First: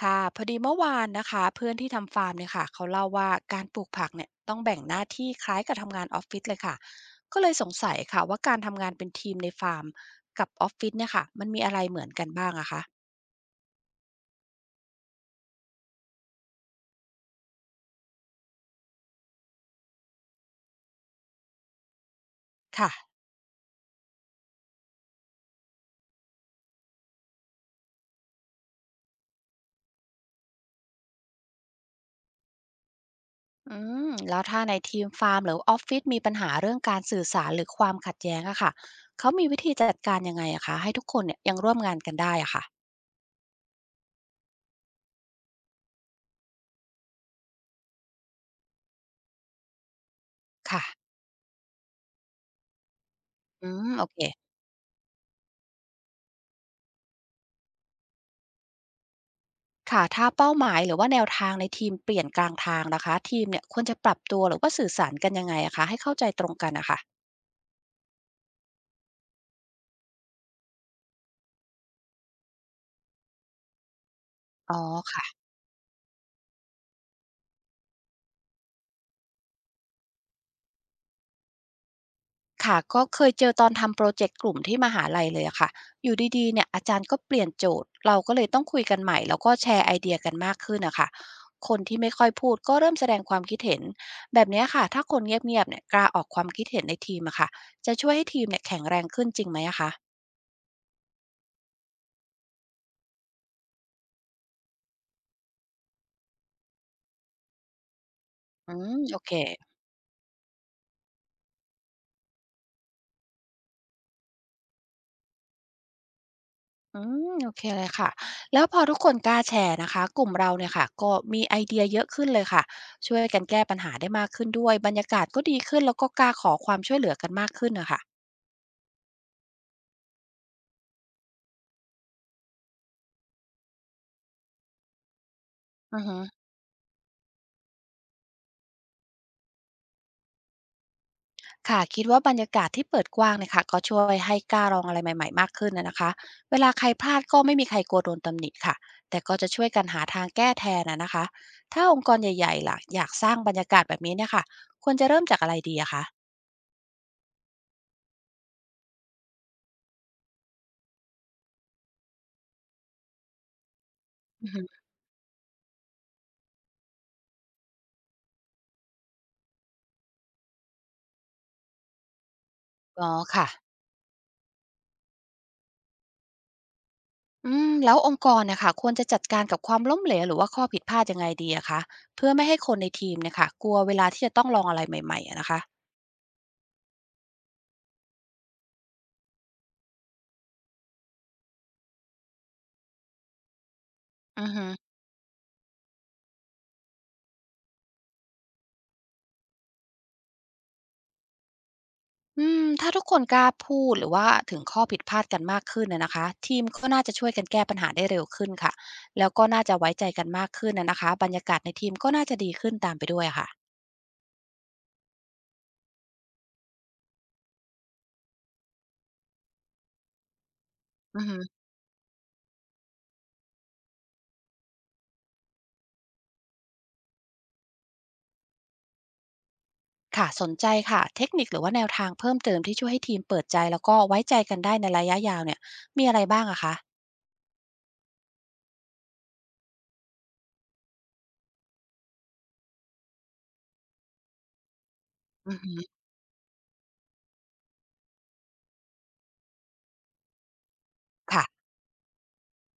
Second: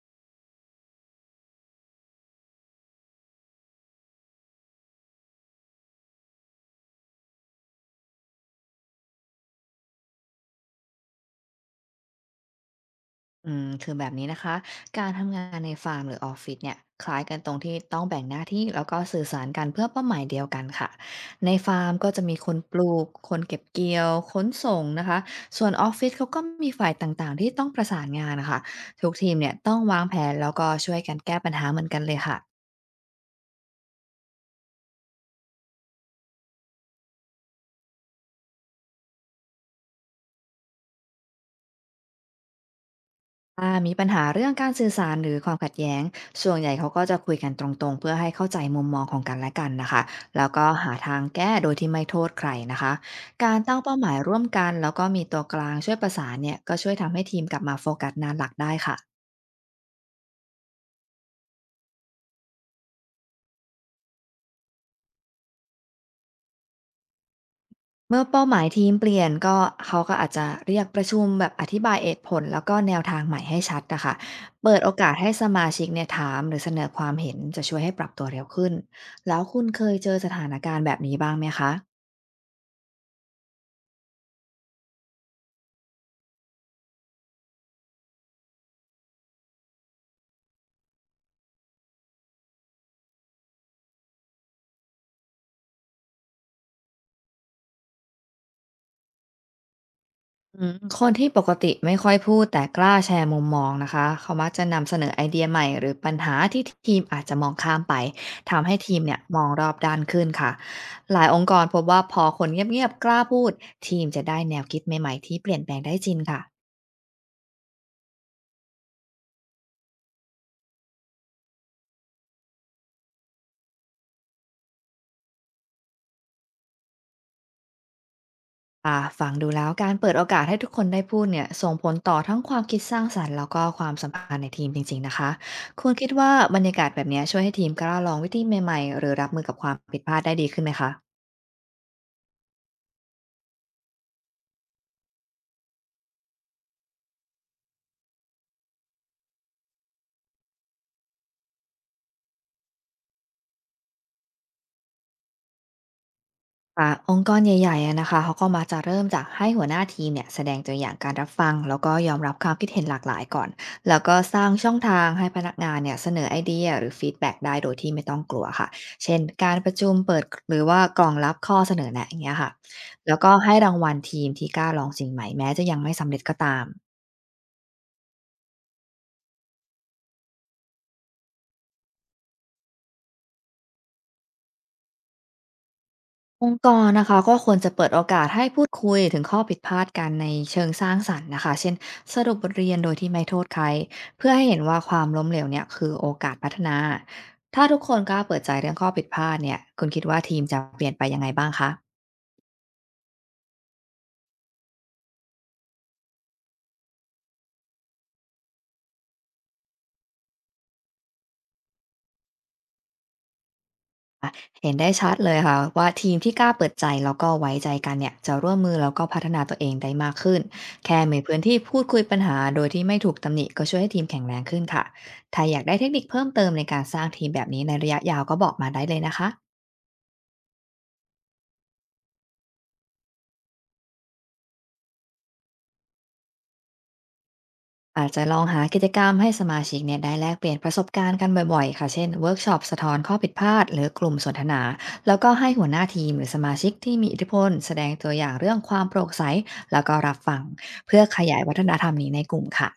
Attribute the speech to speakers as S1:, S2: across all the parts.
S1: ค่ะพอดีเมื่อวานนะคะเพื่อนที่ทำฟาร์มเนี่ยค่ะเขาเล่าว่าการปลูกผักเนี่ยต้องแบ่งหน้าที่คล้ายกับทำงานออฟฟิศเลยค่ะก็เลยสงสัยค่ะว่าการทำงานเป็นทีมในฟาร์มกับออฟฟิศเนี่ยค่ะมันมีอะไรเหมือนกันบ้างอะคะ
S2: คือแบบนี้นะคะการทำงานในฟาร์มหรือออฟฟิศเนี่ยคล้ายกันตรงที่ต้องแบ่งหน้าที่แล้วก็สื่อสารกันเพื่อเป้าหมายเดียวกันค่ะในฟาร์มก็จะมีคนป
S1: ค่ะ
S2: ลูกคนเก็บเกี่ยวขนส่งนะคะส่วนออฟฟิศเขาก็มีฝ่ายต่างๆที่ต้องประสานงานนะคะทุกทีมเนี่ยต้องวางแผนแล้วก็ช่วยกันแก้ปัญหาเหมือนกันเลยค่ะ
S1: อืมแล้วถ้าในทีมฟาร์มหรือออฟฟิศมีปัญหาเรื่องการสื่อสารหรือความขัดแย้งอะค่ะเขามีวิธีจัดการยังไงอะคะให้ทุกคนเนี่ยยังร่วมงานกันได้อะค่ะ
S2: ถ้ามีปัญหาเรื่องการสื่อสารหรือความขัดแย้ง ส่วนใหญ่เขาก็จะคุยกันตรงๆเพื่อให้เข้าใจมุมมองของกันและกันนะคะแล้วก็หา
S1: ค่ะ
S2: ทางแก้โดยที่ไม่โทษใครนะคะ การ
S1: อื
S2: ตั้ง
S1: ม
S2: เป้า
S1: โอ
S2: หมาย
S1: เค
S2: ร่วมกันแล้วก็มีตัวกลางช่วยประสานเนี่ยก็ช่วยทำให้ทีมกลับมาโฟกัสงานหลักได้ค่ะ
S1: ค่ะถ้าเป้าหมายหรือว่าแนวทางในทีมเปลี่ยนกลางทางนะคะทีมเนี่ยควรจะปรับตัวหรือว่าสื่อสารกันยังไงอะคะให้เข้าใจตรงกันนะคะ
S2: เมื่อเป้าหมายทีมเปลี่ยนก็เขาก็อาจจะเรียกประชุมแบบอธิบายเหตุผลแล้วก็แนวทางใหม่ให้ชัดนะคะ
S1: อ๋
S2: เปิ
S1: อ
S2: ดโอกาสให้
S1: ค่ะ
S2: สมาชิกเนี่ยถามหรือเสนอความเห็นจะช่วยให้ปรับตัวเร็วขึ้นแล้วคุณเคยเจอสถานการณ์แบบนี้บ้างไหมคะ
S1: ค่ะก็เคยเจอตอนทำโปรเจกต์กลุ่มที่มหาลัยเลยอะค่ะอยู่ดีๆเนี่ยอาจารย์ก็เปลี่ยนโจทย์เราก็เลยต้องคุยกันใหม่แล้วก็แชร์ไอเดียกันมากขึ้นนะคะคนที่ไม่ค่อยพูดก็เริ่มแสดงความคิดเห็นแบบเนี้ยค่ะถ้าคนเงียบๆเนี่ยกล้าออกความคิดเห็นในทีมอะค่ะจะช่วยให้ทีมเนี่ยแข็งแรงขึ้นจริงไหมอะคะ
S2: คนที่ปกติไม่ค่อยพูดแต่กล้าแชร์มุมมองนะคะเขามักจะนำเสนอไอเดียใหม่หรือปัญหาที่ทีมอาจจะมองข้ามไปทำ
S1: อื
S2: ให้ที
S1: ม
S2: มเนี่
S1: โอ
S2: ย
S1: เค
S2: มองรอบด้านขึ้นค่ะหลายองค์กรพบว่าพอคนเงียบๆกล้าพูดทีมจะได้แนวคิดใหม่ๆที่เปลี่ยนแปลงได้จริงค่ะ
S1: อืมโอเคเลยค่ะแล้วพอทุกคนกล้าแชร์นะคะกลุ่มเราเนี่ยค่ะก็มีไอเดียเยอะขึ้นเลยค่ะช่วยกันแก้ปัญหาได้มากขึ้นด้วยบรรยากาศก็ดีขึ้นแล้วก็กล้าขอความช่วยเหลือกันมากขึ้นนะคะ
S2: ฟังดูแล้วการเปิดโอกาสให้ทุกคนได้พูดเนี่ยส่งผลต่อทั้งความคิดสร้างสรรค์แล้วก็ความสัมพันธ์ในทีมจริงๆนะคะคุณ
S1: อือ
S2: คิด
S1: ฮึ
S2: ว่าบรรยากาศแบบเนี้ยช่วยให้ทีมกล้าลองวิธีใหม่ๆหรือรับมือกับความผิดพลาดได้ดีขึ้นไหมคะ
S1: ค่ะคิดว่าบรรยากาศที่เปิดกว้างเนี่ยค่ะก็ช่วยให้กล้าลองอะไรใหม่ๆมากขึ้นนะคะเวลาใครพลาดก็ไม่มีใครกลัวโดนตำหนิค่ะแต่ก็จะช่วยกันหาทางแก้แทนนะคะถ้าองค์กรใหญ่ๆล่ะอยากสร้างบรรยากาศแบบนี้เนี่ยค่ะควรจะเริ่มจากอะไรดีอะคะ
S2: ค่ะองค์กรใหญ่ๆอะนะคะเขาก็มากจะเริ่มจากให้หัวหน้าทีมเนี่ยแสดงตัวอย่างการรับฟังแล้วก็ยอมรับความคิดเห็นหลากหลายก่อนแล้วก็สร้า
S1: อื
S2: ง
S1: อฮึ
S2: ช่องทางให้พนักงานเนี่ยเสนอไอเดียหรือฟีดแบ็กได้โดยที่ไม่ต้องกลัวค่ะเช่นการประชุมเปิดหรือว่ากล่องรับข้อเสนอแนะอย่างเงี้ยค่ะ
S1: อ๋อ
S2: แล้วก็
S1: ค่ะ
S2: ให้รางวัลทีมที่กล้าลองสิ่งใหม่แม้จะยังไม่สำเร็จก็ตาม
S1: อืมแล้วองค์กรน่ะค่ะควรจะจัดการกับความล้มเหลวหรือว่าข้อผิดพลาดยังไงดีอะคะเพื่อไม่ให้คนในทีมเนี่ยค่ะกลัวเวลาที่จะต้องลองอะไรใหม่ๆอะนะคะ
S2: องค์กรนะคะก็ควรจะเปิดโอกาสให้พูดคุยถึงข้อผิดพลาดกันในเชิงสร้างสรรค์นะคะเช่นสรุปบทเรียนโดยที่ไม่โทษใครเพื่อให้
S1: อือ
S2: เห็น
S1: ฮึ
S2: ว่าความล้มเหลวเนี่ยคือโอกาสพัฒนาถ้าทุกคนกล้าเปิดใจเรื่องข้อผิดพลาดเนี่ยคุณคิดว่าทีมจะเปลี่ยนไปยังไงบ้างคะ
S1: อืมถ้าทุกคนกล้าพูดหรือว่าถึงข้อผิดพลาดกันมากขึ้นอะนะคะทีมก็น่าจะช่วยกันแก้ปัญหาได้เร็วขึ้นค่ะแล้วก็น่าจะไว้ใจกันมากขึ้นอะนะคะบรรยากาศในทีมก็น่าจะดีขึ้นตามไปด้วยอะค่ะ
S2: เห็นได้ชัดเลยค่ะว่าทีมที่กล้าเปิดใจแล้วก็ไว้ใจกันเนี่ยจะร่วมมือแล้วก็พัฒนาตัวเองได้มากขึ้นแค่มี
S1: อือฮึ
S2: พื้นที่พูดคุยปัญหาโดยที่ไม่ถูกตำหนิก็ช่วยให้ทีมแข็งแรงขึ้นค่ะถ้าอยากได้เทคนิคเพิ่มเติมในการสร้างทีมแบบนี้ในระยะยาวก็บอกมาได้เลยนะคะ
S1: ค่ะสนใจค่ะเทคนิคหรือว่าแนวทางเพิ่มเติมที่ช่วยให้ทีมเปิดใจแล้วก็ไว้ใจกันได้ในระยะยาวเนี่ยมีอะไรบ้างอะคะ
S2: อาจจะลองหากิจกรรมให้สมาชิกเนี่ยได้แลกเปลี่ยนประสบการณ์กันบ่อยๆค่ะเช่นเวิร์กช็อปสะท้อนข้อผิดพลาดหรือกลุ่มสนทนาแล้วก็ให้
S1: อือ
S2: หัวหน้า
S1: ฮึ
S2: ทีมหรือสมาชิกที่มีอิทธิพลแสดงตัวอย่างเรื่องความโปร่งใสแล้วก็รับฟังเพื่อขยาย
S1: ค่ะ
S2: วัฒนธรรมนี้ในกลุ่มค่ะ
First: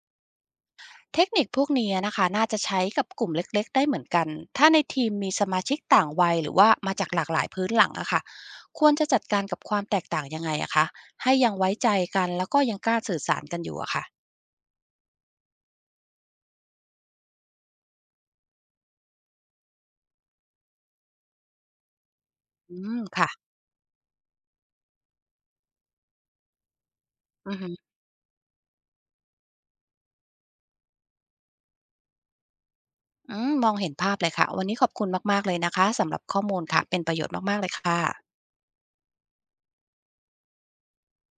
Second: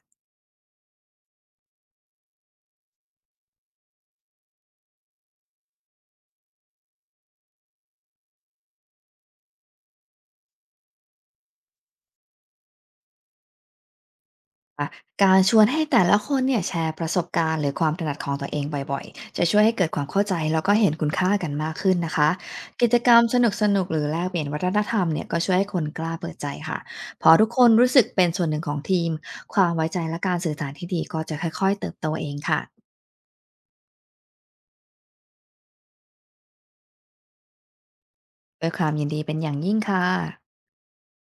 S1: เทคนิคพวกนี้นะคะน่าจะใช้กับกลุ่มเล็กๆได้เหมือนกันถ้าในทีมมีสมาชิกต่างวัยหรือว่ามาจากหลากหลายพื้นหลังอะค่ะควรจะจัดการกับความแตกต่างยังไงอะคะให้ยังไว้ใจกันแล้วก็ยังกล้าสื่อสารกันอยู่อะค่ะ
S2: อะการชวนให้แต่ละคนเนี่ยแชร์ประสบการณ์หรือความถนัดของตัวเองบ่อยๆจะช่วยให้เกิดความเข้าใจแล้วก็เห็นคุณค่ากันมากขึ้นนะคะ
S1: อื
S2: กิจ
S1: ม
S2: กรรม
S1: ค่ะ
S2: สนุกๆหรือแลกเปลี่ยนวัฒนธรรมเนี่ยก็ช่วยให้คนกล้าเปิดใจค่ะพอทุก
S1: อือ
S2: ค
S1: หื
S2: น
S1: อ
S2: รู้สึกเป็นส่วนหนึ่งของทีมความไว้ใจและการสื่อสารที่ดีก็จะค่อยๆเติบโตเองค่ะ
S1: อืมมองเห็นภาพเลยค่ะวันนี้ขอบคุณมากๆเลยนะคะสำหรับข้อมูลค่ะเป็นประโยชน์มากๆเลยค่ะ
S2: ด้วยความยินดีเป็นอย่างยิ่งค่ะ